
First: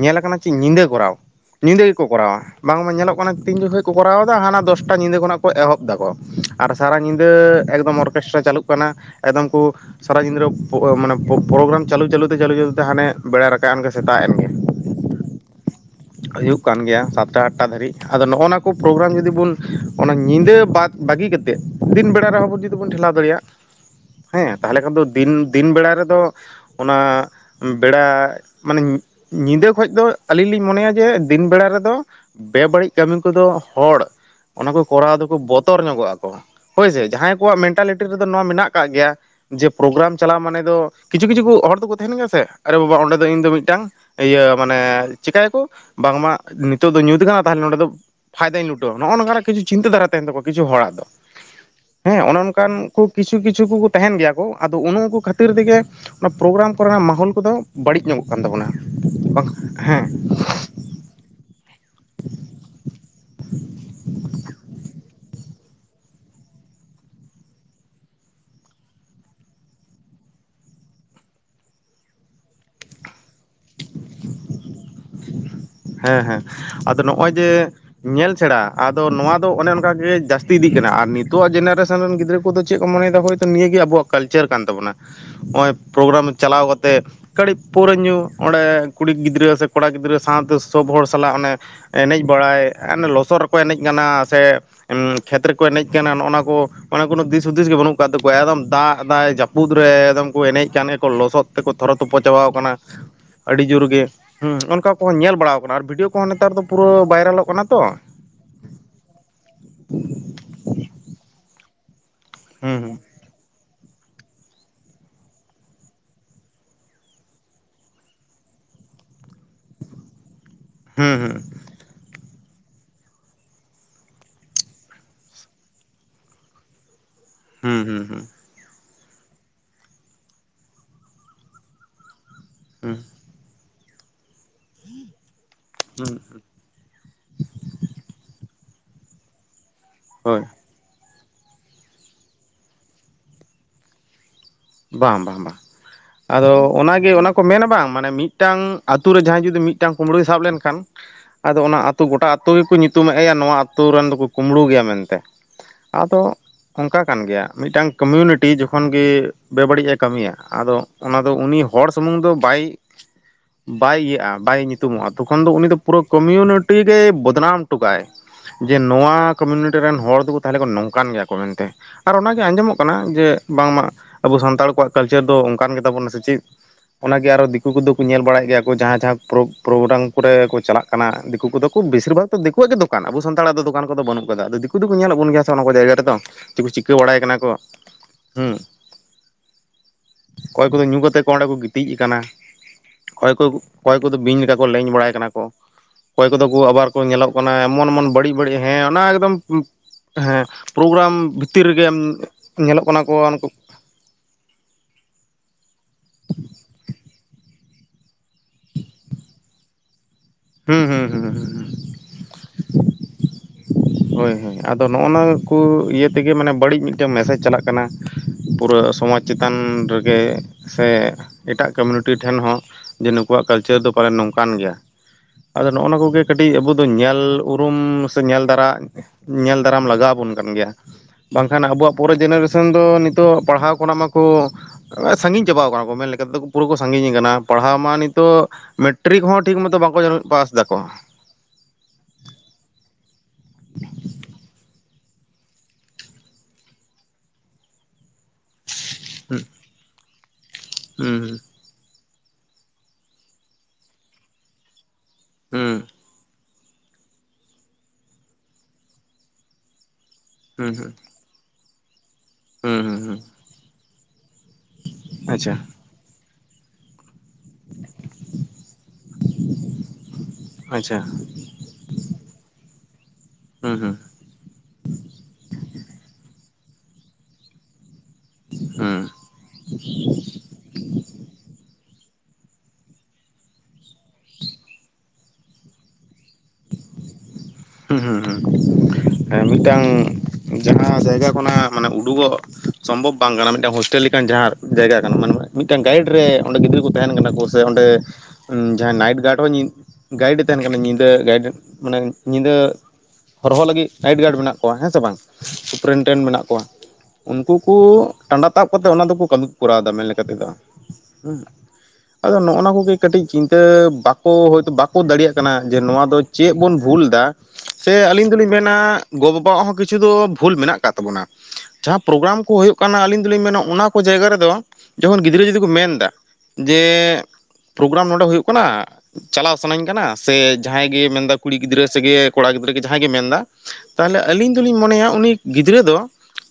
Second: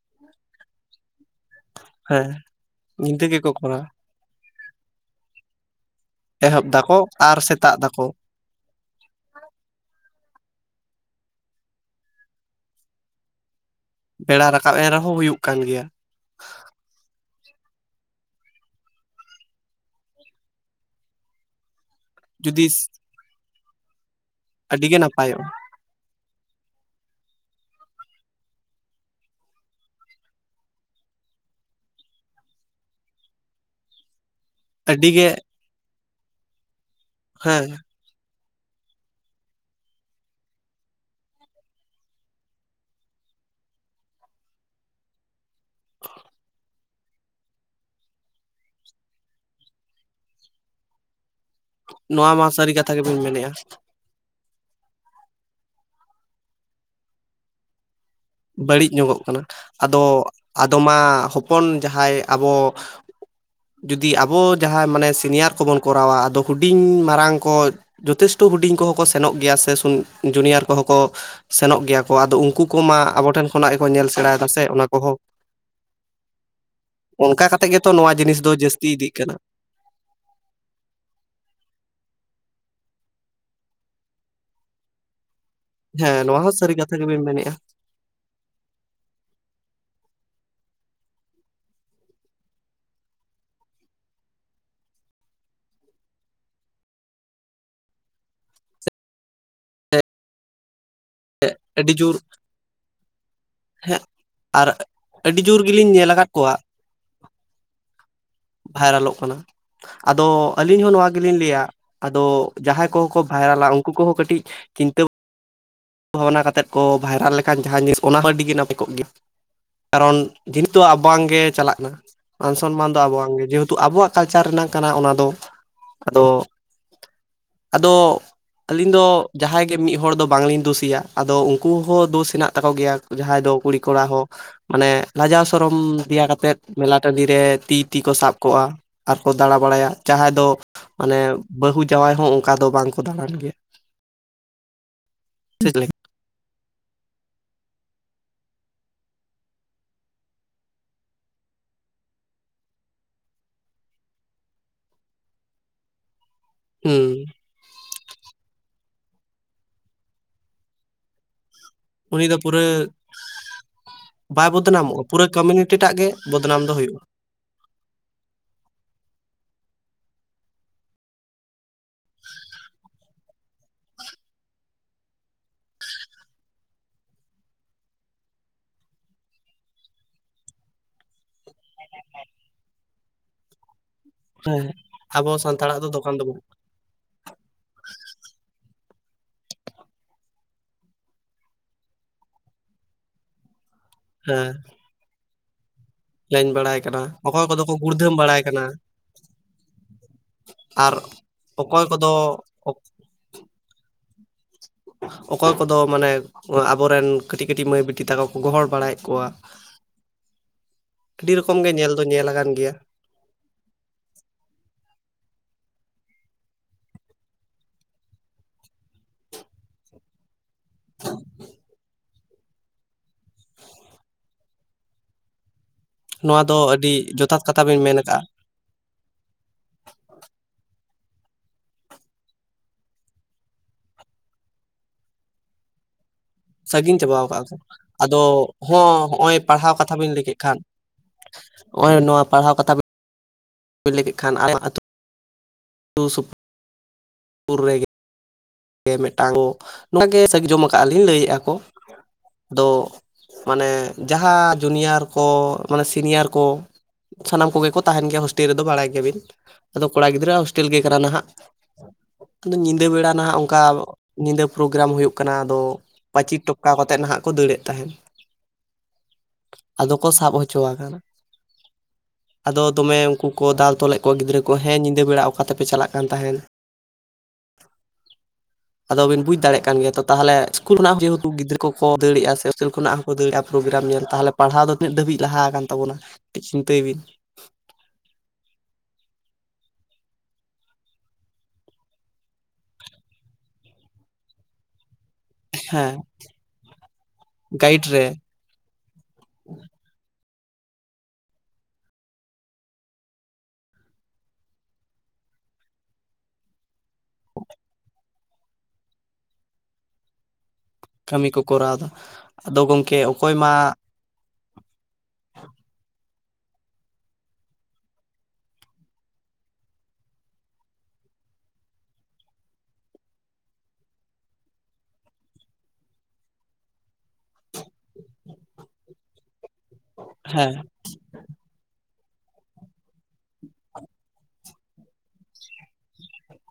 ᱧᱮᱞ ᱟᱠᱟᱱᱟ ᱪᱮᱫ ᱧᱤᱫᱟᱹ ᱠᱚᱨᱟᱣ ᱧᱤᱫᱟᱹ ᱜᱮᱠᱚ ᱦᱮᱸ ᱠᱚᱨᱟᱣᱟ ᱵᱟᱝᱢᱟ ᱧᱮᱞᱚᱜ ᱧᱤᱫᱟᱹ ᱠᱟᱱᱟ ᱜᱮᱠᱚ ᱛᱤᱱ ᱠᱚᱨᱟᱣᱟ ᱡᱚᱠᱷᱚᱡ ᱠᱚ ᱠᱚᱨᱟᱣ ᱮᱫᱟ ᱦᱟᱱᱟ ᱫᱚᱥᱴᱟ ᱧᱤᱫᱟᱹ ᱠᱷᱚᱱᱟᱜ ᱠᱚ ᱮᱦᱚᱵ ᱮᱫᱟᱠᱚ᱾ ᱮᱦᱚᱵ ᱟᱨ ᱫᱟᱠᱚ ᱥᱟᱨᱟ ᱟᱨ ᱧᱤᱫᱟᱹ ᱥᱮᱛᱟᱜ ᱮᱠᱫᱚᱢ ᱫᱟᱠᱚ ᱚᱨᱠᱮᱥᱴᱨᱟ ᱪᱟᱹᱞᱩᱜ ᱠᱟᱱᱟ ᱮᱠᱫᱚᱢ ᱠᱚ ᱥᱟᱨᱟ ᱧᱤᱫᱟᱹ ᱨᱮ ᱯᱨᱳᱜᱨᱟᱢ ᱢᱟᱱᱮ ᱯᱨᱳᱜᱟᱨᱢ ᱪᱟᱹᱞᱩ ᱪᱟᱹᱞᱩᱛᱮ ᱪᱟᱹᱞᱩ ᱪᱟᱹᱞᱩᱛᱮ ᱦᱟᱱᱮ ᱵᱮᱲᱲᱟ ᱨᱟᱠᱟᱵᱼᱟ ᱮᱱ ᱜᱮ᱾ ᱵᱮᱲᱟ ᱨᱟᱠᱟᱵ ᱮᱱ ᱨᱮᱦᱚᱸ ᱦᱩᱭᱩᱜ ᱠᱟᱱ ᱜᱮᱭᱟ᱾ ᱦᱩᱭᱩᱜ ᱠᱟᱱ ᱜᱮᱭᱟ ᱥᱟᱛᱴᱟ ᱟᱴᱟ ᱫᱷᱵᱤᱡ ᱟᱫᱚ ᱱᱚᱜᱼᱚ ᱱᱟ ᱯᱨᱳᱜᱨᱟᱢ ᱡᱩᱫᱤ ᱵᱚᱱ ᱚᱱᱟ ᱧᱤᱫᱟᱹ ᱵᱟᱫ ᱵᱟᱹᱜᱤ ᱠᱟᱛᱮ ᱫᱤᱱ ᱮᱴᱟᱜ ᱨᱮᱦᱚᱸᱚ ᱡᱩᱫᱤ ᱵᱚᱱ ᱴᱷᱮᱞᱟᱣ ᱫᱟᱲᱮᱭᱟᱜᱼᱟ ᱦᱮᱸ ᱛᱟᱦᱚᱞᱮ ᱠᱷᱟᱱ ᱟᱹᱰᱤᱜᱮ ᱫᱚ ᱫᱤᱱ ᱱᱟᱯᱟᱭᱚᱜᱼᱟ ᱫᱤᱱ ᱵᱮᱲᱟ ᱨᱮᱫᱚ ᱚᱱᱟ ᱵᱮᱲᱟ ᱢᱟᱱᱮ ᱧᱤᱫᱟᱹ ᱠᱷᱚᱡ ᱫᱚ ᱟᱹᱞᱤᱧ ᱞᱤᱧ ᱢᱚᱱᱮᱭᱟ ᱡᱮ ᱫᱤᱱ ᱵᱮᱲᱟ ᱨᱮᱫᱚ ᱵᱮ ᱵᱟᱹᱲᱤᱡ ᱠᱟᱹᱢᱤ ᱦᱚᱲ ᱚᱱᱟ ᱠᱚ ᱠᱚᱨᱟᱣ ᱟᱹᱰᱤᱜᱮ ᱫᱚᱠᱚ ᱵᱚᱛᱚᱨ ᱧᱚᱜᱚᱜ ᱟᱠᱚ ᱦᱳᱭᱥᱮ ᱡᱟᱦᱟᱸᱭ ᱠᱚᱣᱟᱜ ᱦᱮᱸ ᱢᱮᱱᱴᱟᱞᱤᱴᱤ ᱨᱮᱫᱚ ᱱᱚᱣᱟ ᱢᱮᱱᱟᱜ ᱟᱠᱟᱟᱜ ᱜᱮᱭᱟ᱾ ᱡᱮ ᱯᱨᱳᱜᱨᱟᱢ ᱪᱟᱞᱟᱣ ᱢᱟᱱᱮ ᱫᱚ ᱠᱤᱪᱷᱩ ᱠᱤᱪᱷᱩ ᱦᱚᱲ ᱫᱚᱠᱚ ᱛᱟᱦᱮᱱ ᱜᱮᱭᱟ ᱥᱮ ᱟᱨ ᱵᱟᱵᱟ ᱚᱸᱰᱮ ᱫᱚ ᱤᱧ ᱫᱚ ᱢᱤᱫᱴᱟᱝ ᱤᱭᱟᱹ ᱢᱟᱱᱮ ᱪᱤᱠᱟᱹᱭᱠᱚ ᱵᱟᱝᱢᱟ ᱱᱤᱛᱚᱜ ᱫᱚ ᱧᱩᱛ ᱠᱟᱱᱟ ᱛᱟᱦᱞᱮ ᱱᱚᱸᱰᱮ ᱫᱚ ᱯᱷᱟᱭᱫᱟᱧ ᱞᱩᱴᱟᱹᱣᱟ ᱱᱚᱜᱼᱚ ᱱᱚᱝᱱᱟᱜ ᱠᱤᱪᱩ ᱪᱤᱱᱟᱹ ᱫᱟᱨᱟ ᱛᱟᱦᱮᱱ ᱛᱠᱚᱣᱟ ᱠᱤᱪᱩ ᱦᱚᱲᱟᱜ ᱫᱚ ᱦᱮᱸ ᱱᱚᱣᱟ ᱚᱱᱮ ᱢᱟ ᱚᱱᱠᱟᱱ ᱥᱟᱹᱨᱤ ᱠᱟᱛᱷᱟ ᱠᱚ ᱜᱮᱵᱤᱱ ᱠᱤᱪᱷᱩ ᱢᱮᱱᱮᱫᱼᱟ ᱠᱤᱪᱷᱩ ᱠᱚ ᱛᱟᱦᱮᱱ ᱜᱮᱭᱟ ᱠᱚ ᱟᱫᱚ ᱩᱱ ᱩᱱᱠᱩ ᱠᱷᱟᱹᱛᱤᱨ ᱛᱮᱜᱮ ᱚᱱᱟ ᱯᱨᱳᱜᱨᱟᱢ ᱠᱚᱨᱮᱱᱟᱜ ᱢᱚᱦᱚᱞ ᱠᱚᱫᱚ ᱵᱟᱹᱲᱤᱡ ᱧᱚᱜᱚᱜ ᱠᱟᱱ ᱛᱟᱵᱚᱱᱟ ᱵᱟᱝᱠᱷ ᱦᱮᱸ ᱟᱫᱚᱢᱟ ᱦᱚᱯᱚᱱ ᱡᱟᱦᱟᱸᱭ ᱟᱵᱚ ᱡᱩᱫᱤ ᱟᱵᱚ ᱡᱟᱦᱟᱸᱭ ᱢᱟᱱᱮ ᱥᱤᱱᱤᱭᱟᱨ ᱠᱚᱵᱚᱱ ᱠᱚᱨᱟᱣᱟ ᱟᱫᱚ ᱦᱩᱰᱤᱧ ᱢᱟᱨᱟᱝ ᱠᱚ ᱡᱚᱛᱷᱮᱥᱴᱚ ᱦᱩᱰᱤᱧ ᱠᱚᱦᱚᱸ ᱠᱚ ᱥᱮᱱᱚᱜ ᱜᱮᱭᱟ ᱥᱮ ᱡᱩᱱᱤᱭᱟᱨ ᱠᱚᱦᱚᱸ ᱠᱚᱦᱚᱸ ᱥᱮᱱᱚᱜ ᱜᱮᱭᱟ ᱠᱚ ᱟᱫᱚ ᱩᱱᱠᱩ ᱠᱚᱢᱟ ᱟᱵᱚ ᱴᱷᱮᱱ ᱠᱷᱚᱱᱟᱜ ᱜᱮᱠᱚ ᱧᱮᱞ ᱥᱮᱲᱟᱭ ᱫᱟ ᱥᱮ ᱚᱱᱟ ᱠᱚᱦᱚᱸ ᱦᱮᱸ ᱦᱮᱸ ᱟᱫᱚ ᱱᱚᱜᱼᱚᱭ ᱚᱱᱠᱟ ᱡᱮ ᱠᱟᱛᱮᱜ ᱜᱮᱛᱚ ᱱᱚᱣᱟ ᱧᱮᱞ ᱡᱤᱱᱤᱥ ᱫᱚ ᱪᱷᱟᱲᱟ ᱡᱟᱹᱥᱛᱤ ᱟᱫᱚ ᱤᱫᱤᱜ ᱠᱟᱱᱟ ᱱᱚᱣᱟ ᱫᱚ ᱚᱱᱮ ᱚᱱᱠᱟᱟᱜ ᱜᱮ ᱡᱟᱹᱥ ᱞᱟᱹᱠᱛᱤ ᱤᱫᱤᱜ ᱠᱟᱱᱟ ᱟᱨ ᱱᱤᱛᱚᱜᱜ ᱡᱮᱱᱟᱨᱮᱥᱚᱱ ᱨᱮᱱ ᱜᱤᱫᱽᱨᱟᱹ ᱠᱚᱫᱚ ᱪᱮᱫ ᱠᱚ ᱢᱚᱱᱮᱭᱟ ᱦᱳᱭᱛᱚ ᱱᱟᱹᱜᱮ ᱟᱵᱚ ᱠᱟᱞᱪᱟᱨ ᱠᱟᱱ ᱛᱟᱵᱚᱱᱟ᱾ ᱦᱚᱸᱜᱼᱚᱭ ᱦᱮᱸ ᱯᱨᱳᱜᱨᱟᱢ ᱱᱚᱣᱟ ᱦᱚᱸ ᱪᱟᱞᱟᱣ ᱥᱟᱹᱨᱤ ᱠᱟᱛᱮ ᱠᱟᱛᱷᱟ ᱜᱮᱵᱤᱱ ᱢᱮᱱᱮᱫᱼᱟ ᱠᱟᱹᱴᱤᱡ ᱯᱟᱹᱣᱨᱟᱹ ᱧᱩ ᱚᱸᱰᱮ ᱠᱩᱲᱤ ᱜᱤᱫᱽᱨᱟᱹ ᱥᱮ ᱠᱚᱲᱟ ᱜᱤᱫᱽᱨᱟᱹ ᱥᱟᱶᱛᱮ ᱥᱳᱵ ᱦᱚᱲ ᱥᱟᱞᱟᱜ ᱚᱱᱮ ᱮᱱᱮᱡ ᱵᱟᱲᱟᱭ ᱱᱮ ᱞᱚᱥᱚᱫ ᱨᱮᱠᱚ ᱮᱱᱮᱡ ᱠᱟᱱᱟ ᱥᱮ ᱠᱷᱮᱛ ᱨᱮᱠᱚ ᱮᱱᱮᱡ ᱠᱟᱱᱟ ᱱᱚᱜᱼᱚ ᱱᱟ ᱠᱚ ᱚᱱᱟᱮ ᱠᱳᱱᱳ ᱫᱤᱥ ᱦᱩᱫᱤᱥ ᱜᱮ ᱵᱟᱹᱱᱩᱜ ᱠᱫ ᱛᱟᱠᱚᱣᱟ᱾ ᱮᱠᱫᱚᱢ ᱫᱟᱜ ᱫᱟᱭ ᱡᱟᱯᱫ ᱵᱩᱫᱽ ᱨᱮ ᱮᱠᱫᱚᱢ ᱠᱚ ᱮᱱᱮᱡ ᱠᱟᱱ ᱜᱮᱠᱚ ᱞᱚᱥᱚᱫ ᱛᱮᱠᱚ ᱟᱹᱰᱤ ᱛᱷᱚᱨᱚ ᱡᱳᱨ ᱛᱚᱯᱚ ᱪᱟᱵᱟᱟᱣ ᱟᱠᱟᱱᱟ ᱟᱹᱰᱤ ᱡᱳᱨ ᱦᱮᱸ ᱜᱮ ᱦᱮᱸ ᱟᱨ ᱚᱱᱠᱟ ᱠᱚᱦᱚᱸ ᱧᱮᱞ ᱟᱹᱰᱤ ᱵᱟᱲᱟ ᱡᱳᱨ ᱟᱠᱟᱱᱟ ᱟᱨ ᱜᱮᱞᱤᱧ ᱵᱷᱤᱰᱭᱳ ᱧᱮᱞ ᱠᱚᱦᱚᱸ ᱟᱠᱟᱫ ᱱᱮᱛᱟᱨ ᱠᱚᱣᱟ ᱫᱚ ᱯᱩᱨᱟᱹ ᱵᱷᱟᱭᱨᱟᱞᱚᱜ ᱠᱟᱱᱟ ᱛᱚ ᱵᱷᱟᱭᱨᱟᱞᱚᱜ ᱠᱟᱱᱟ ᱟᱫᱚ ᱟᱹᱞᱤᱧ ᱦᱚᱸ ᱱᱚᱣᱟ ᱜᱮᱞᱤᱧ ᱞᱟᱹᱭᱟ ᱟᱫᱚ ᱡᱟᱦᱟᱸᱭ ᱦᱩᱸ ᱠᱚᱦᱚᱸ ᱠᱚ ᱵᱷᱟᱭᱨᱟᱞᱟ ᱩᱱᱠᱩ ᱠᱚᱦᱚᱸ ᱠᱟᱹᱴᱤᱡ ᱪᱤᱱᱛᱟᱹ ᱵᱷᱟᱵᱽᱱᱟ ᱠᱟᱛᱮᱫ ᱠᱚ ᱵᱷᱟᱭᱨᱟᱞ ᱞᱮᱠᱷᱟᱱ ᱡᱟᱦᱟᱸ ᱡᱤᱱᱤᱥ ᱚᱱᱟ ᱦᱚᱸ ᱟᱹᱰᱤᱜᱮ ᱱᱟᱯ ᱠᱚᱜ ᱜᱮᱭᱟ᱾ ᱠᱟᱨᱚᱱ ᱡᱮᱦᱮᱛᱩ [unintelligible] ᱦᱩᱸ ᱵᱟᱝ ᱦᱩᱸ ᱜᱮ ᱪᱟᱞᱟᱜ ᱱᱟ᱾ [unintelligible] ᱢᱟᱱᱥᱚᱱᱢᱟᱱ ᱫᱚ ᱟᱵᱚ ᱟᱝᱜᱮ ᱡᱮᱦᱮᱛᱩ ᱟᱵᱚᱣᱟᱜ ᱠᱟᱞᱪᱟᱨ ᱨᱮᱱᱟᱝ ᱠᱟᱱᱟ ᱚᱱᱟ ᱫᱚ ᱟᱫᱚ ᱦᱩᱸ ᱟᱫᱚ ᱦᱩᱸ ᱦᱩᱸ ᱦᱩᱸ ᱟᱹᱞᱤᱧ ᱫᱚ ᱡᱟᱸᱦᱟᱭ ᱜᱮ ᱢᱤᱫ ᱦᱚᱲ ᱫᱚ ᱵᱟᱝᱞᱤᱧ ᱫᱳᱥᱤ ᱛᱤᱭᱟ ᱟᱫᱚ ᱩᱱᱠᱩ ᱦᱚᱸ ᱫᱳᱥ ᱦᱮᱱᱟᱜ ᱛᱟᱠᱚ ᱜᱮᱭᱟ ᱦᱩᱸ ᱡᱟᱸᱦᱟᱭ ᱫᱚ ᱠᱩᱲᱤ ᱠᱚᱲᱟ ᱦᱚᱸ ᱢᱟᱱᱮ ᱞᱟᱡᱟᱣ ᱥᱚᱨᱚᱢ ᱦᱩᱸ ᱫᱤᱭᱟ ᱠᱟᱛᱮᱫ ᱢᱮᱞᱟ ᱴᱟᱺᱰᱤᱨᱮ ᱛᱤ ᱛᱤ ᱠᱚ ᱥᱟᱵ ᱠᱚᱜᱼᱟ ᱟᱨᱠᱚ ᱫᱟᱬᱟ ᱵᱟᱲᱟᱭᱟ ᱡᱟᱸᱦᱟᱭ ᱦᱳᱭ ᱫᱚ ᱢᱟᱱᱮ ᱵᱟᱹᱦᱩ ᱡᱟᱶᱟᱭ ᱦᱚᱸ ᱚᱱᱠᱟ ᱫᱚ ᱵᱟᱝᱠᱚ ᱫᱟᱬᱟᱱ ᱜᱮ ᱾ ᱵᱟᱝ ᱵᱟᱝ ᱵᱟᱝ ᱥᱮ ᱪᱮᱫ [unintelligible] ᱟᱫᱚ ᱚᱱᱟᱜᱮ ᱚᱱᱟ ᱠᱚ ᱢᱮᱱᱟ ᱵᱟᱝ ᱢᱟᱱᱮ ᱢᱤᱫᱴᱟᱝ ᱟᱛᱩ ᱨᱮ ᱡᱟᱸᱦᱟᱭ ᱡᱩᱫᱤ ᱢᱤᱫᱴᱟᱝ ᱠᱳᱢᱵᱽᱲᱳᱭ ᱥᱟᱵ ᱞᱮᱱᱠᱷᱟᱱ ᱟᱫᱚ ᱚᱱᱟ ᱟᱹᱛᱩ ᱜᱚᱴᱟ ᱟᱹᱛᱳ ᱜᱮᱠᱚ ᱧᱩᱛᱩᱢᱟ ᱮᱭᱟ ᱱᱚᱣᱟ ᱟᱹᱛᱳ ᱨᱮᱱ ᱫᱚᱠᱚ ᱠᱳᱢᱵᱽᱲᱩ ᱜᱮᱭᱟ ᱢᱮᱱᱛᱮ ᱾ ᱟᱫᱚ ᱚᱱᱠᱟ ᱦᱩᱸ ᱠᱟᱱ ᱜᱮᱭᱟ ᱢᱤᱫᱴᱟᱝ ᱠᱟᱹᱢᱤᱭᱩᱱᱤᱴᱤ ᱡᱚᱠᱷᱚᱱ ᱜᱮ ᱵᱮᱵᱟᱹᱲᱤᱡ ᱮ ᱠᱟᱹᱢᱤᱭᱟ ᱟᱫᱚ ᱚᱱᱟ ᱫᱚ ᱩᱱᱤ ᱦᱚᱲ ᱥᱩᱢᱩᱝ ᱩᱱᱤ ᱫᱚ ᱯᱩᱨᱟᱹ ᱵᱟᱭ ᱵᱟᱭ ᱤᱭᱟᱹᱜᱼᱟ ᱵᱟᱭ ᱵᱚᱫᱱᱟᱢᱚᱜᱼᱟ ᱧᱩᱛᱩᱢᱚᱜᱼᱟ ᱯᱩᱨᱟᱹ ᱛᱚᱠᱷᱚᱱ ᱫᱚ ᱩᱱᱤ ᱫᱚ ᱠᱚᱢᱤᱩᱱᱤᱴᱤ ᱴᱟᱜ ᱯᱩᱨᱟᱹ ᱜᱮ ᱵᱚᱫᱱᱟᱢ ᱫᱚ ᱠᱚᱢᱤᱭᱩᱱᱤᱴᱤ ᱦᱩᱭᱩᱜᱼᱟ ᱜᱮᱭ ᱵᱚᱫᱱᱟᱢ ᱴᱚᱠᱟᱜ ᱟᱭ ᱾ ᱡᱮ ᱱᱚᱣᱟ ᱠᱚᱢᱤᱭᱩᱱᱤᱴᱤ ᱨᱮᱱ ᱦᱚᱲ ᱫᱚᱠᱚ ᱛᱟᱦᱚᱞᱮ ᱠᱚ ᱱᱚᱝᱠᱟᱱ ᱜᱮᱭᱟ ᱠᱚ ᱢᱮᱱᱛᱮ ᱾ ᱟᱨ ᱚᱱᱟᱜᱮ ᱟᱸᱡᱚᱢᱚᱜ ᱠᱟᱱᱟ ᱡᱮ ᱵᱟᱝᱢᱟ ᱟᱵᱚ ᱥᱟᱱᱛᱟᱲ ᱠᱚᱣᱟᱜ ᱠᱟᱞᱪᱟᱹᱨ ᱫᱚ ᱚᱱᱠᱟᱱ ᱜᱮᱛᱟᱵᱚᱱᱟ ᱥᱮ ᱪᱤᱫ? ᱚᱱᱟᱜᱮ ᱟᱨᱦᱚ ᱫᱤᱠᱩ ᱠᱚᱫᱚ ᱠᱚ ᱧᱮᱞ ᱵᱟᱲᱟᱭᱮ ᱜᱮᱭᱟ ᱠᱚ ᱡᱟᱸᱦᱟ ᱡᱟᱸᱦᱟ ᱯᱨᱳ ᱯᱨᱳᱜᱨᱟᱢ ᱠᱚᱨᱮ ᱠᱚ ᱪᱟᱞᱟᱜ ᱠᱟᱱᱟ ᱫᱮᱠᱳ ᱠᱚᱫᱚ ᱠᱚ ᱵᱮᱥᱤᱨ ᱵᱷᱟᱜᱽ ᱫᱚ ᱫᱮᱠᱳᱣᱟᱜ ᱜᱮ ᱫᱚᱠᱟᱱ ᱟᱵᱚ ᱥᱟᱱᱛᱟᱲᱟᱜ ᱫᱚᱠᱟᱱ ᱠᱚᱫᱚ ᱵᱟᱹᱱᱩᱜ ᱠᱫᱟ ᱦᱮᱸ ᱫᱤᱠᱩ ᱫᱚᱠᱚ ᱧᱮᱞᱮᱫ ᱵᱚᱱ ᱟᱵᱚ ᱜᱮᱭᱟ ᱥᱮ ᱚᱱᱟ ᱠᱚ ᱥᱟᱱᱛᱟᱲᱟᱜ ᱫᱚ ᱡᱟᱭᱜᱟ ᱨᱮᱫᱚ ᱫᱚᱠᱟᱱ ᱫᱚ ᱵᱟᱹᱱᱩᱜ ᱪᱩ ᱪᱤᱠᱟᱹ ᱵᱟᱲᱟᱭ ᱠᱟᱱᱟ ᱠᱚ ᱦᱩᱸ ᱾ ᱚᱠᱚᱭ ᱠᱚᱫᱚ ᱧᱩ ᱠᱟᱛᱮᱫ ᱠᱚ ᱚᱸᱰᱮ ᱠᱚ ᱜᱤᱛᱤᱡ ᱠᱟᱱᱟ, ᱚᱠᱚᱭ ᱠᱚ ᱚᱠᱚᱭ ᱠᱳᱫᱚ ᱵᱤᱧ ᱦᱮᱸ ᱞᱮᱠᱟ ᱠᱚ ᱞᱮᱧ ᱵᱟᱲᱟᱭ ᱠᱟᱱᱟ ᱠᱚ, ᱚᱠᱚᱭ ᱠᱚᱫᱚ ᱞᱟᱹᱧ ᱠᱳ ᱵᱟᱲᱟᱭ ᱟᱵᱟᱨ ᱠᱚ ᱠᱟᱱᱟ ᱧᱮᱞᱚᱜ ᱚᱠᱚᱭ ᱠᱟᱱᱟ ᱠᱚᱫᱚ ᱠᱚ ᱮᱢᱚᱱ ᱮᱢᱚᱱ ᱜᱩᱲᱫᱷᱟᱹᱢ ᱵᱟᱹᱲᱤᱡ ᱵᱟᱲᱟᱭ ᱵᱟᱹᱲᱤᱡ ᱠᱟᱱᱟ ᱦᱮᱸ ᱚᱱᱟ ᱮᱠᱫᱚᱢ ᱦᱮᱸ ᱟᱨ ᱯᱨᱳᱜᱨᱟᱢ ᱵᱷᱤᱛᱤᱨ ᱚᱠᱚᱭ ᱨᱮᱜᱮᱢ ᱠᱚᱫᱚ ᱧᱮᱞᱚᱜ ᱠᱟᱱᱟ ᱠᱚ ᱟᱱᱠᱳ ᱚᱠᱚᱭ ᱠᱚᱫᱚ ᱢᱟᱱᱮ ᱟᱵᱚᱨᱮᱱ ᱠᱟᱹᱴᱤᱡ ᱠᱟᱹᱴᱤᱡ ᱢᱟᱹᱭ ᱵᱤᱴᱤ ᱛᱟᱠᱚ ᱠᱚ ᱜᱚᱦᱚᱲ ᱵᱟᱲᱟᱭᱮᱫ ᱠᱚᱣᱟ ᱾ ᱦᱩᱸ ᱦᱩᱸ ᱦᱩᱸ ᱟᱹᱰᱤ ᱨᱚᱠᱚᱢ ᱜᱮ ᱧᱮᱞ ᱫᱚ ᱧᱮᱞ ᱟᱠᱟᱱ ᱜᱮᱭᱟ ᱾ ᱦᱳᱭ ᱦᱳᱭ ᱾ ᱟᱫᱚ ᱱᱚᱜᱼᱚ ᱱᱚᱣᱟ ᱠᱚ ᱤᱭᱟᱹ ᱛᱮᱜᱮ ᱢᱟᱱᱮ ᱵᱟᱹᱲᱤᱡ ᱢᱤᱫᱴᱟᱱ ᱢᱮᱥᱮᱡᱽ ᱪᱟᱞᱟᱜ ᱠᱟᱱᱟ ᱾ ᱯᱩᱨᱟᱹ ᱥᱚᱢᱟᱡᱽ ᱪᱤᱛᱟᱱ ᱨᱮᱜᱮ ᱥᱮᱸ ᱮᱴᱟᱜ ᱠᱟᱹᱢᱱᱤᱭᱩᱱᱤᱴᱤ ᱴᱷᱮᱱ ᱦᱚᱸ ᱡᱮ ᱱᱳᱠᱳᱣᱟᱜ ᱠᱟᱞᱪᱟᱨ ᱫᱚ ᱯᱟᱞᱮᱱ ᱱᱚᱝᱠᱟᱱ ᱜᱮᱭᱟ ᱾ ᱟᱫᱚ ᱱᱚᱜᱼᱚ ᱱᱚᱣᱟ ᱠᱚᱜᱮ ᱠᱟᱹᱴᱤᱡ ᱟᱵᱳ ᱫᱚ ᱟᱹᱰᱤ ᱧᱮᱞ ᱡᱚᱛᱷᱟᱛ ᱠᱟᱛᱷᱟ ᱵᱮᱱ ᱢᱮᱱ ᱳᱨᱳᱢ ᱥᱮ ᱟᱠᱟᱜᱼᱟ ᱧᱮᱞ ᱫᱟᱨᱟ ᱧᱮᱞ ᱫᱟᱨᱟᱢ ᱞᱟᱜᱟᱣ ᱟᱵᱚᱱ ᱠᱟᱱ ᱜᱮᱭᱟ ᱾ ᱵᱟᱝᱠᱷᱟᱱ ᱟᱵᱳᱣᱟᱜ ᱯᱚᱨᱮ ᱡᱮᱱᱟᱨᱮᱥᱮᱱ ᱫᱚ ᱱᱤᱛᱚᱜ ᱯᱟᱲᱦᱟᱣ ᱠᱷᱚᱱᱟᱜ ᱢᱟᱠᱚ ᱥᱟᱹᱜᱤᱧ ᱪᱟᱵᱟᱣ ᱠᱟᱱᱟ ᱠᱚ ᱢᱮᱱ ᱞᱮᱠᱟ ᱫᱳ ᱾ ᱯᱩᱨᱟᱹ ᱠᱚ ᱥᱟᱺᱜᱤᱧ ᱥᱟᱹᱜᱤᱧ ᱪᱟᱵᱟᱣ ᱠᱟᱱᱟ ᱾ ᱟᱠᱟᱜᱼᱟ ᱠᱚ ᱯᱟᱲᱦᱟᱣ ᱢᱟ ᱟᱫᱚ ᱱᱤᱛᱳᱜ ᱢᱮᱴᱨᱤᱠ ᱦᱚᱸᱜᱼᱚᱭ ᱦᱚᱸ ᱴᱷᱤᱠ ᱯᱟᱲᱦᱟᱣ ᱢᱚᱛᱚ ᱵᱟᱝᱠᱚ ᱯᱟᱥ ᱫᱟᱠᱚ ᱾ ᱱᱚᱜ ᱚᱭ ᱱᱚᱣᱟ ᱯᱟᱲᱦᱟᱣ ᱠᱟᱛᱷᱟ ᱦᱩᱭ ᱞᱟᱹᱜᱤᱫ ᱠᱷᱟᱱ ᱟᱛ [unintelligible] ᱥᱩ ᱥᱩᱯ ᱯᱩᱨ ᱨᱮᱜᱮ ᱢᱮᱫᱴᱟᱝ ᱦᱩᱸ ᱱᱚᱣᱟᱜᱮ ᱥᱮ ᱟᱡᱚᱢ ᱠᱟᱜᱼᱟ ᱞᱤᱧ ᱦᱩᱸ ᱞᱟᱹᱭᱮᱜᱼᱟ ᱠᱚ ᱟᱫᱚ ᱢᱟᱱᱮ ᱡᱟᱸᱦᱟ ᱡᱩᱱᱤᱭᱟᱨ ᱠᱚ ᱢᱟᱱᱮ ᱦᱩᱸ ᱥᱤᱱᱤᱭᱟᱨ ᱠᱚ ᱥᱟᱱᱟᱢ ᱠᱳᱜᱮ ᱠᱚ ᱛᱟᱦᱮᱱ ᱜᱮᱭᱟ ᱦᱳᱥᱴᱮᱞ ᱨᱮᱫᱚ ᱵᱟᱲᱟᱭ ᱜᱮᱭᱟᱵᱤᱱ ᱾ ᱟᱫᱚ ᱠᱚᱲᱟ ᱜᱤᱫᱽᱨᱟᱹ ᱟᱜ ᱦᱳᱥᱴᱮᱞ ᱦᱩᱸ ᱜᱮ ᱦᱩᱸ ᱠᱟᱱᱟ ᱱᱟᱦᱟᱜ ᱾ ᱟᱫᱚ ᱦᱩᱸ ᱧᱤᱫᱟᱹ ᱦᱩᱸ ᱵᱮᱲᱟ ᱦᱩᱸ ᱱᱟᱦᱟᱜ ᱚᱱᱠᱟ ᱧᱤᱫᱟᱹ ᱯᱨᱳᱜᱨᱟᱢ ᱦᱳᱭᱳᱜ ᱠᱟᱱᱟ ᱟᱪᱪᱷᱟ ᱟᱫᱚ ᱯᱟᱸᱪᱤᱨ ᱴᱚᱯᱠᱟᱣ ᱠᱟᱛᱮ ᱱᱟᱦᱟᱜ ᱠᱚ ᱫᱟᱹᱲ ᱮᱫ ᱛᱟᱸᱦᱮᱱ, ᱟᱫᱚ ᱠᱚ ᱥᱟᱵ ᱦᱚᱪᱚ ᱟᱪᱪᱷᱟ ᱟᱠᱟᱱᱟ ᱾ ᱟᱫᱚ ᱫᱚᱢᱮ ᱩᱱᱠᱩ ᱠᱚ ᱫᱟᱞ ᱦᱩᱸ ᱦᱩᱸ ᱛᱚᱞᱮᱫ ᱠᱚ ᱜᱤᱫᱽᱨᱟᱹ ᱠᱚ ᱦᱮᱸ ᱧᱤᱫᱟᱹ ᱵᱮᱲᱟ ᱚᱠᱟ ᱛᱮᱯᱮ ᱪᱟᱞᱟᱜ ᱠᱟᱱ ᱛᱟᱸᱦᱮᱱ? ᱦᱩᱸ ᱟᱫᱚ ᱵᱤᱱ ᱵᱩᱡᱽ ᱫᱟᱲᱮᱜ ᱠᱟᱱ ᱜᱮᱭᱟ ᱛᱚ ᱛᱟᱦᱟᱞᱮ ᱤᱥᱠᱩᱞ ᱠᱷᱚᱱᱟᱜ ᱦᱚᱸ ᱡᱮᱦᱮᱛᱩ ᱜᱤᱫᱽᱨᱟᱹ ᱠᱚ ᱠᱚ ᱫᱟᱹᱲ ᱮᱜ ᱟ ᱥᱮ ᱦᱳᱥᱮᱞ ᱠᱷᱚᱱᱟᱜ ᱦᱚᱠᱚ ᱫᱟᱹᱲ ᱮᱜ ᱟ ᱯᱨᱳᱜᱨᱟᱢ ᱧᱮᱞ ᱛᱟᱦᱟᱞᱮ ᱯᱟᱲᱦᱟᱣ ᱫᱚ ᱛᱤᱱᱟᱹ ᱫᱷᱟᱹᱵᱤᱡ ᱞᱟᱦᱟ ᱠᱟᱱ ᱛᱟᱵᱚᱱᱟ? ᱴᱤᱡ ᱪᱤᱱᱛᱟᱹᱭ ᱵᱤᱱ ᱦᱩᱸ ᱦᱩᱸ ᱢᱤᱫᱴᱟᱝ ᱡᱟᱸᱦᱟ ᱡᱟᱭᱜᱟ ᱠᱷᱚᱱᱟᱜ ᱢᱟᱱᱮ ᱩᱰᱩᱠᱚᱜ ᱥᱚᱢᱵᱷᱚᱵᱽ ᱵᱟᱝ ᱠᱟᱱᱟ ᱢᱤᱫᱴᱟᱝ ᱦᱳᱥᱴᱮᱞ ᱞᱮᱠᱟᱱ ᱡᱟᱸᱦᱟ ᱡᱟᱭᱜᱟ ᱠᱟᱱᱟ ᱢᱟᱱᱮ ᱢᱤᱫᱴᱟᱝ ᱦᱮᱸ ᱜᱟᱭᱤᱰ ᱨᱮ ᱚᱸᱰᱮ ᱜᱤᱫᱽᱨᱟᱹ ᱠᱚ ᱛᱟᱦᱮᱱ ᱠᱟᱱᱟ ᱠᱚ ᱥᱮ ᱚᱸᱰᱮ ᱜᱟᱭᱤᱰ ᱨᱮ ᱡᱟᱸᱦᱟᱭ ᱱᱟᱭᱤᱴ ᱜᱟᱨᱰ ᱦᱚᱸ ᱧᱤ ᱜᱟᱭᱤᱰᱮ ᱛᱟᱦᱮᱱ ᱠᱟᱱᱟ ᱧᱤᱫᱟᱹ ᱜᱟᱭᱤᱰ ᱢᱟᱱᱮ ᱧᱤᱫᱟᱹ ᱦᱚᱨᱦᱚ ᱞᱟᱹᱜᱤᱫ ᱱᱟᱭᱤᱴ ᱜᱟᱨᱰ ᱢᱮᱱᱟᱜ ᱠᱚᱣᱟ ᱦᱮᱸ ᱥᱮ ᱵᱟᱝ? ᱥᱩᱯᱨᱤᱱᱴᱮᱱᱮᱱᱴ ᱢᱮᱱᱟᱜ ᱠᱚᱣᱟ ᱾ ᱩᱱᱠᱩᱠᱩ ᱴᱟᱸᱰᱟ ᱛᱟᱵ ᱠᱟᱛᱮᱜ ᱚᱱᱟ ᱫᱚᱠᱚ ᱠᱟᱹᱢᱤ ᱠᱚᱨᱟᱣᱮᱫᱟ ᱢᱮᱱ ᱞᱮᱠᱟᱛᱮᱫᱚ ᱠᱟᱹᱢᱤ ᱦᱩᱸ ᱠᱚ ᱠᱚᱨᱟᱣ ᱮᱫᱟ ᱟᱫᱚ ᱱᱚᱜᱼᱚ ᱱᱚᱣᱟ ᱠᱚᱜᱮ ᱜᱚᱢᱠᱮ ᱠᱟᱹᱴᱤᱡ ᱚᱠᱚᱭ ᱢᱟ ᱪᱤᱱᱛᱟᱹ ᱵᱟᱠᱚ ᱦᱳᱭᱛᱳ ᱵᱟᱠᱚ ᱫᱟᱲᱮᱭᱟᱜ ᱠᱟᱱᱟ ᱡᱮ ᱱᱚᱣᱟ ᱫᱚ ᱪᱮᱫ ᱵᱚᱱ ᱵᱷᱩᱞ ᱮᱫᱟ ᱥᱮ ᱟᱹᱞᱤᱧ ᱫᱚᱞᱤᱧ ᱢᱮᱱᱟ ᱜᱚᱼᱵᱟᱵᱟᱣᱟᱜ ᱦᱚᱸ ᱠᱤᱪᱷᱩ ᱫᱚ ᱵᱷᱩᱞ ᱢᱮᱱᱟᱜ ᱟᱠᱟᱫ ᱛᱟᱵᱚᱱᱟ ᱡᱟᱦᱟᱸ ᱯᱨᱳᱜᱨᱟᱢ ᱠᱚ ᱦᱩᱭᱩᱜ ᱠᱟᱱᱟ ᱟᱹᱞᱤᱧ ᱫᱚᱞᱤᱧ ᱢᱮᱱᱟ ᱚᱱᱟ ᱠᱚ ᱡᱟᱭᱜᱟ ᱨᱮᱫᱚ ᱡᱚᱠᱷᱚᱱ ᱜᱤᱫᱽᱨᱟᱹ ᱡᱩᱫᱤ ᱠᱚ ᱢᱮᱱᱫᱟ ᱡᱮ ᱯᱨᱳᱜᱨᱟᱢ ᱱᱚᱰᱮ ᱦᱩᱭᱩᱜ ᱠᱟᱱᱟ ᱪᱟᱞᱟᱣ ᱥᱟᱱᱟᱧ ᱠᱟᱱᱟ ᱥᱮ ᱦᱮᱸ ᱡᱟᱦᱟᱸᱭ ᱜᱮ ᱢᱮᱱ ᱮᱫᱟ ᱠᱩᱲᱤ ᱜᱤᱫᱽᱨᱟᱹ ᱥᱮᱜᱮ ᱠᱚᱲᱟ ᱜᱤᱫᱽᱨᱟᱹ ᱜᱮ ᱡᱟᱦᱟᱸᱭ ᱜᱮ ᱢᱮᱱ ᱮᱫᱟ ᱛᱟᱦᱚᱞᱮ ᱟᱹᱞᱤᱧ ᱫᱚᱞᱤᱧ ᱢᱚᱱᱮᱭᱟ ᱩᱱᱤ ᱜᱤᱫᱽᱨᱟᱹ ᱫᱚ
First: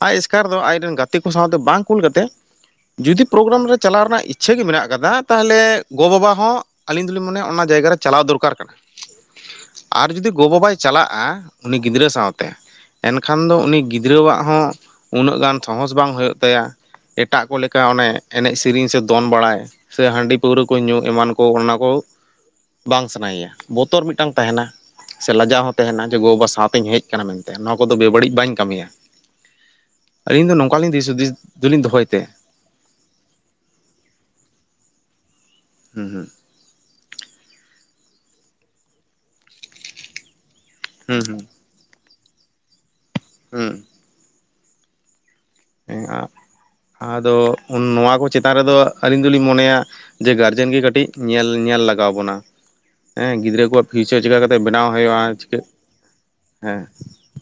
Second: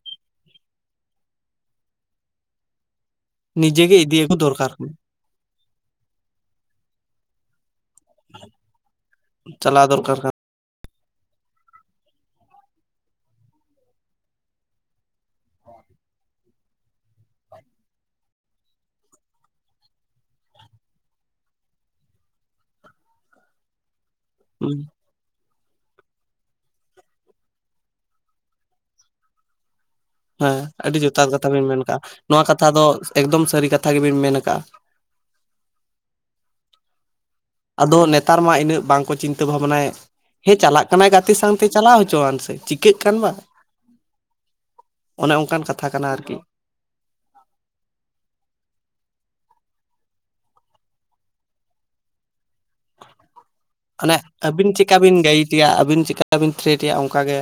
ᱟᱡ ᱮᱥᱠᱟᱨ ᱫᱚ ᱟᱡᱨᱮᱱ ᱜᱟᱛᱮ ᱠᱚ ᱥᱟᱶᱛᱮ ᱵᱟᱝ ᱠᱩᱞ ᱠᱟᱛᱮᱫ ᱡᱩᱫᱤ ᱯᱨᱳᱜᱨᱟᱢ ᱨᱮ ᱱᱤᱡᱮ ᱜᱮ ᱪᱟᱞᱟᱣ ᱤᱫᱤ ᱨᱮᱱᱟᱜ ᱟᱹᱜᱩ ᱤᱪᱪᱷᱟᱹ ᱜᱮ ᱫᱚᱨᱠᱟᱨ ᱢᱮᱱᱟᱜ ᱠᱟᱱᱟ ᱟᱠᱟᱫᱟ ᱛᱟᱦᱚᱞᱮ ᱜᱚᱼ ᱵᱟᱵᱟ ᱦᱚᱸ ᱟᱹᱞᱤᱧ ᱫᱚᱞᱤᱧ ᱢᱚᱱᱮᱭᱟ ᱚᱱᱟ ᱡᱟᱭᱜᱟ ᱨᱮ ᱪᱟᱞᱟᱣ ᱫᱚᱨᱠᱟᱨ ᱠᱟᱱᱟ ᱪᱟᱞᱟᱣ ᱟᱨ ᱫᱚᱨᱠᱟᱨ ᱡᱩᱫᱤ ᱠᱟᱱᱟ ᱜᱚ ᱵᱟᱵᱟᱭ ᱪᱟᱞᱟᱜᱼᱟ ᱩᱱᱤ ᱜᱤᱫᱽᱨᱟᱹ ᱥᱟᱶᱛᱮ ᱮᱱᱠᱷᱟᱱ ᱫᱚ ᱩᱱᱤ ᱜᱤᱫᱽᱨᱟᱹᱣᱟᱜ ᱦᱚᱸ ᱩᱱᱟᱹᱜ ᱜᱟᱱ ᱥᱟᱦᱚᱥ ᱵᱟᱝ ᱦᱩᱭᱩᱜ ᱛᱟᱭᱟ ᱮᱴᱟᱜ ᱠᱚ ᱞᱮᱠᱟ ᱚᱱᱮ ᱮᱱᱮᱡ ᱥᱮᱨᱮᱧ ᱥᱮ ᱫᱚᱱ ᱵᱟᱲᱟᱭ ᱥᱮ ᱦᱟᱺᱰᱤ ᱯᱟᱹᱣᱨᱟᱹ ᱠᱚ ᱧᱩ ᱮᱢᱟᱱ ᱠᱚ ᱚᱱᱟ ᱠᱚ ᱵᱟᱝ ᱥᱟᱱᱟᱭᱮᱭᱟ ᱵᱚᱛᱚᱨ ᱢᱤᱫᱴᱮᱱ ᱢᱤᱫᱴᱟᱝ ᱛᱟᱦᱮᱱᱟ ᱥᱮ ᱞᱟᱡᱟᱣ ᱦᱚᱸ ᱛᱟᱦᱮᱱᱟ ᱡᱮ ᱜᱚ ᱵᱟᱵᱟ ᱥᱟᱶᱛᱮᱧ ᱦᱮᱡ ᱟᱠᱟᱱᱟ ᱢᱮᱱᱛᱮ ᱱᱚᱣᱟ ᱠᱚᱫᱚ ᱵᱮᱵᱟᱹᱲᱤᱡ ᱵᱟᱹᱧ ᱠᱟᱹᱢᱤᱭᱟ ᱞᱤᱧ ᱫᱚ ᱦᱮᱸ ᱱᱚᱝᱠᱟᱞᱤᱧ ᱟᱹᱰᱤ ᱫᱤᱥ ᱡᱚᱛᱷᱟᱛ ᱦᱩᱫᱤᱥ ᱠᱟᱛᱷᱟ ᱵᱤᱱ ᱢᱮᱱ ᱫᱚᱞᱤᱧ ᱠᱟᱜᱼᱟ ᱫᱚᱦᱚᱭ ᱛᱮ ᱱᱚᱣᱟ ᱠᱟᱛᱷᱟ ᱫᱚ ᱮᱠᱫᱚᱢ ᱥᱟᱹᱨᱤ ᱠᱟᱛᱷᱟ ᱜᱮᱵᱤᱱ ᱢᱮᱱ ᱟᱠᱟᱜᱼᱟ ᱦᱩᱸ ᱦᱩᱸ ᱟᱫᱚ ᱱᱮᱛᱟᱨ ᱢᱟ ᱤᱱᱟᱹᱜ ᱵᱟᱝᱠᱚ ᱪᱤᱱᱛᱟᱹ ᱵᱷᱟᱵᱽᱱᱟᱭ ᱦᱮᱸ ᱪᱟᱞᱟᱜ ᱠᱟᱱᱟᱭ ᱦᱩᱸ ᱜᱟᱛᱮ ᱦᱩᱸ ᱥᱟᱶᱛᱮ ᱪᱟᱞᱟᱣ ᱦᱚᱪᱚᱣᱟᱱ ᱥᱮ ᱪᱤᱠᱟᱹᱜ ᱠᱟᱱ ᱵᱟ ᱦᱩᱸ ᱚᱱᱮ ᱚᱱᱠᱟᱱ ᱠᱟᱛᱷᱟ ᱦᱮᱸ ᱠᱟᱱᱟ ᱟᱨᱠᱤ ᱟᱫᱚ ᱱᱚᱣᱟ ᱠᱚ ᱪᱮᱛᱟᱱ ᱨᱮᱫᱚ ᱟᱹᱞᱤᱧ ᱫᱚᱞᱤᱧ ᱢᱚᱱᱮᱭᱟ ᱡᱮ ᱜᱟᱨᱡᱮᱱ ᱜᱮ ᱠᱟᱹᱴᱤᱡ ᱧᱮᱞ ᱧᱮᱞ ᱞᱟᱜᱟᱣ ᱵᱚᱱᱟ ᱦᱮᱸ ᱜᱤᱫᱽᱨᱟᱹ ᱠᱚᱣᱟᱜ ᱚᱱᱮ ᱯᱷᱤᱭᱩᱪᱟᱨ ᱪᱤᱠᱟ ᱠᱟᱛᱮᱜ ᱟᱹᱵᱤᱱ ᱵᱮᱱᱟᱣ ᱪᱮᱠᱟ ᱦᱩᱭᱩᱜᱼᱟ ᱵᱤᱱ ᱪᱤᱠᱟᱹᱜ ᱜᱟᱭᱤᱰᱮᱭᱟ ᱟᱹᱵᱤᱱ ᱪᱮᱠᱟ ᱵᱤᱱ ᱦᱮᱸ ᱛᱷᱨᱮᱴᱮᱭᱟ ᱚᱱᱠᱟᱜᱮ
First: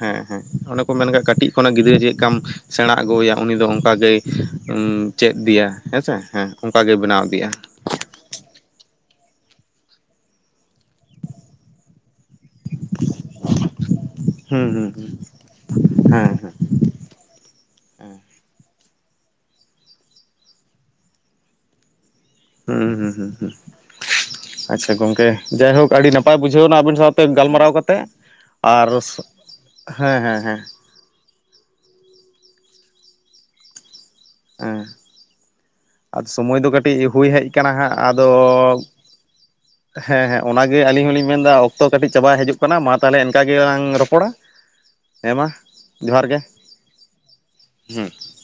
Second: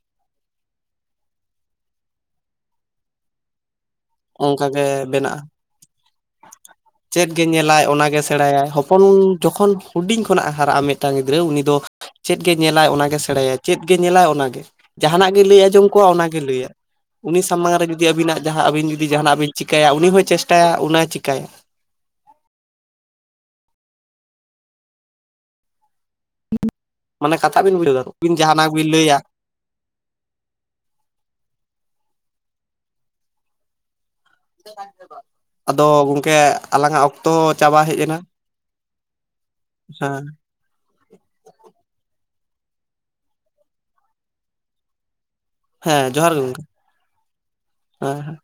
ᱦᱮᱸ ᱦᱮᱸ ᱚᱱᱮ ᱠᱚ ᱢᱮᱱᱠᱷᱟᱱ ᱠᱟᱹᱴᱤᱡ ᱠᱷᱚᱱᱟᱜ ᱜᱤᱫᱽᱨᱟᱹ ᱪᱮᱫ ᱞᱮᱠᱟᱢ ᱥᱮᱬᱟ ᱟᱹᱜᱩᱟᱭᱟ ᱩᱱᱤ ᱫᱚ ᱚᱱᱠᱟ ᱜᱮ ᱚᱱᱠᱟᱜᱮ ᱪᱮᱫ ᱵᱮᱱᱟᱜᱼᱟ ᱤᱫᱤᱭᱟ ᱦᱮᱸᱥᱮ ᱦᱮᱸ ᱚᱱᱠᱟ ᱪᱮᱫ ᱵᱮᱱᱟᱣ ᱜᱮ ᱤᱫᱤᱜᱼᱟ ᱧᱮᱞᱟᱭ ᱚᱱᱟᱜᱮ ᱥᱮᱬᱟᱭᱟᱭ ᱦᱚᱯᱚᱱ ᱡᱚᱠᱷᱚᱱ ᱦᱩᱰᱤᱧ ᱠᱷᱚᱱᱟᱜᱼ ᱮ ᱦᱟᱨᱟᱜᱼᱟ ᱢᱤᱫᱴᱟᱝ ᱜᱤᱫᱽᱨᱟᱹ ᱩᱱᱤ ᱫᱚ ᱪᱮᱫ ᱜᱮᱭ ᱧᱮᱞᱟᱭ ᱚᱱᱟᱜᱮ ᱥᱮᱬᱟᱭ ᱪᱮᱫ ᱜᱮᱭ ᱧᱮᱞᱟᱭ ᱚᱱᱟᱜᱮ ᱦᱩᱸ ᱦᱩᱸ ᱡᱟᱦᱟᱱᱟᱜ ᱜᱮᱭ ᱞᱟᱹᱭ ᱟᱸᱡᱚᱢ ᱠᱚᱜᱼᱟ ᱦᱮᱸ ᱚᱱᱟᱜᱮᱭ ᱦᱮᱸ ᱞᱟᱹᱭ ᱟ ᱩᱱᱤ ᱥᱟᱢᱟᱝ ᱨᱮ ᱡᱩᱫᱤ ᱟᱹᱵᱤᱱᱟᱜ ᱡᱟᱦᱟᱸ ᱟᱹᱵᱤᱱ ᱡᱩᱫᱤ ᱡᱟᱦᱟᱱᱟᱜ ᱵᱤᱱ ᱪᱤᱠᱟᱹᱭᱟ ᱩᱱᱤ ᱦᱚᱸᱭ ᱪᱮᱥᱴᱟᱭᱟ ᱚᱱᱟᱭ ᱪᱤᱠᱟᱭᱟ ᱦᱩᱸ ᱦᱩᱸ ᱦᱩᱸ ᱦᱩ ᱟᱪᱪᱷᱟ ᱜᱚᱝᱠᱮ ᱡᱟᱭᱦᱳᱠ ᱟᱹᱰᱤ ᱱᱟᱯᱟᱭ ᱱᱟᱯᱟᱭ ᱵᱩᱡᱷᱟᱹᱣ ᱮᱱᱟ ᱟᱵᱤᱱ ᱥᱟᱶᱛᱮ ᱢᱟᱱᱮ ᱠᱟᱛᱷᱟ ᱜᱟᱞᱢᱟᱨᱟᱣ ᱵᱤᱱ ᱵᱩᱡᱷᱟᱹᱣ ᱠᱟᱛᱮ ᱫᱟ ᱟᱹᱵᱤᱱ ᱡᱟᱦᱟᱱᱟᱜ ᱵᱤᱱ ᱟᱨ ᱞᱟᱹᱭᱟ ᱦᱮᱸ ᱦᱮᱸ ᱦᱮᱸ ᱵᱟ ᱦᱮᱸ [unintelligible] ᱟᱫᱚ ᱜᱚᱝᱠᱮ ᱥᱚᱢᱚᱭ ᱫᱚ ᱠᱟᱹᱴᱤᱡ ᱟᱞᱟᱝᱟᱜ ᱦᱩᱭ ᱚᱠᱛᱚ ᱦᱮᱡ ᱠᱟᱱᱟ ᱪᱟᱵᱟ ᱦᱟᱸᱜ ᱦᱮᱡ ᱮᱱᱟ ᱟᱫᱚ ᱦᱮᱸ ᱚᱱᱟᱜᱮ ᱟᱹᱞᱤᱧ ᱦᱚᱞᱤᱧ ᱢᱮᱱᱮᱫᱟ ᱚᱠᱛᱚ ᱠᱟᱹᱴᱤᱡ ᱪᱟᱵᱟᱭ ᱦᱤᱡᱩᱜ ᱠᱟᱱᱟ ᱢᱟ ᱛᱟᱦᱚᱞᱮ ᱤᱱᱠᱟ ᱜᱮᱞᱟᱝ ᱨᱚᱯᱚᱲᱟ ᱦᱮ ᱢᱟ ᱦᱮᱸ ᱡᱚᱦᱟᱨ ᱜᱮ ᱜᱚᱝᱠᱮ ᱦᱩᱸ ᱦᱮᱸ ᱦᱮ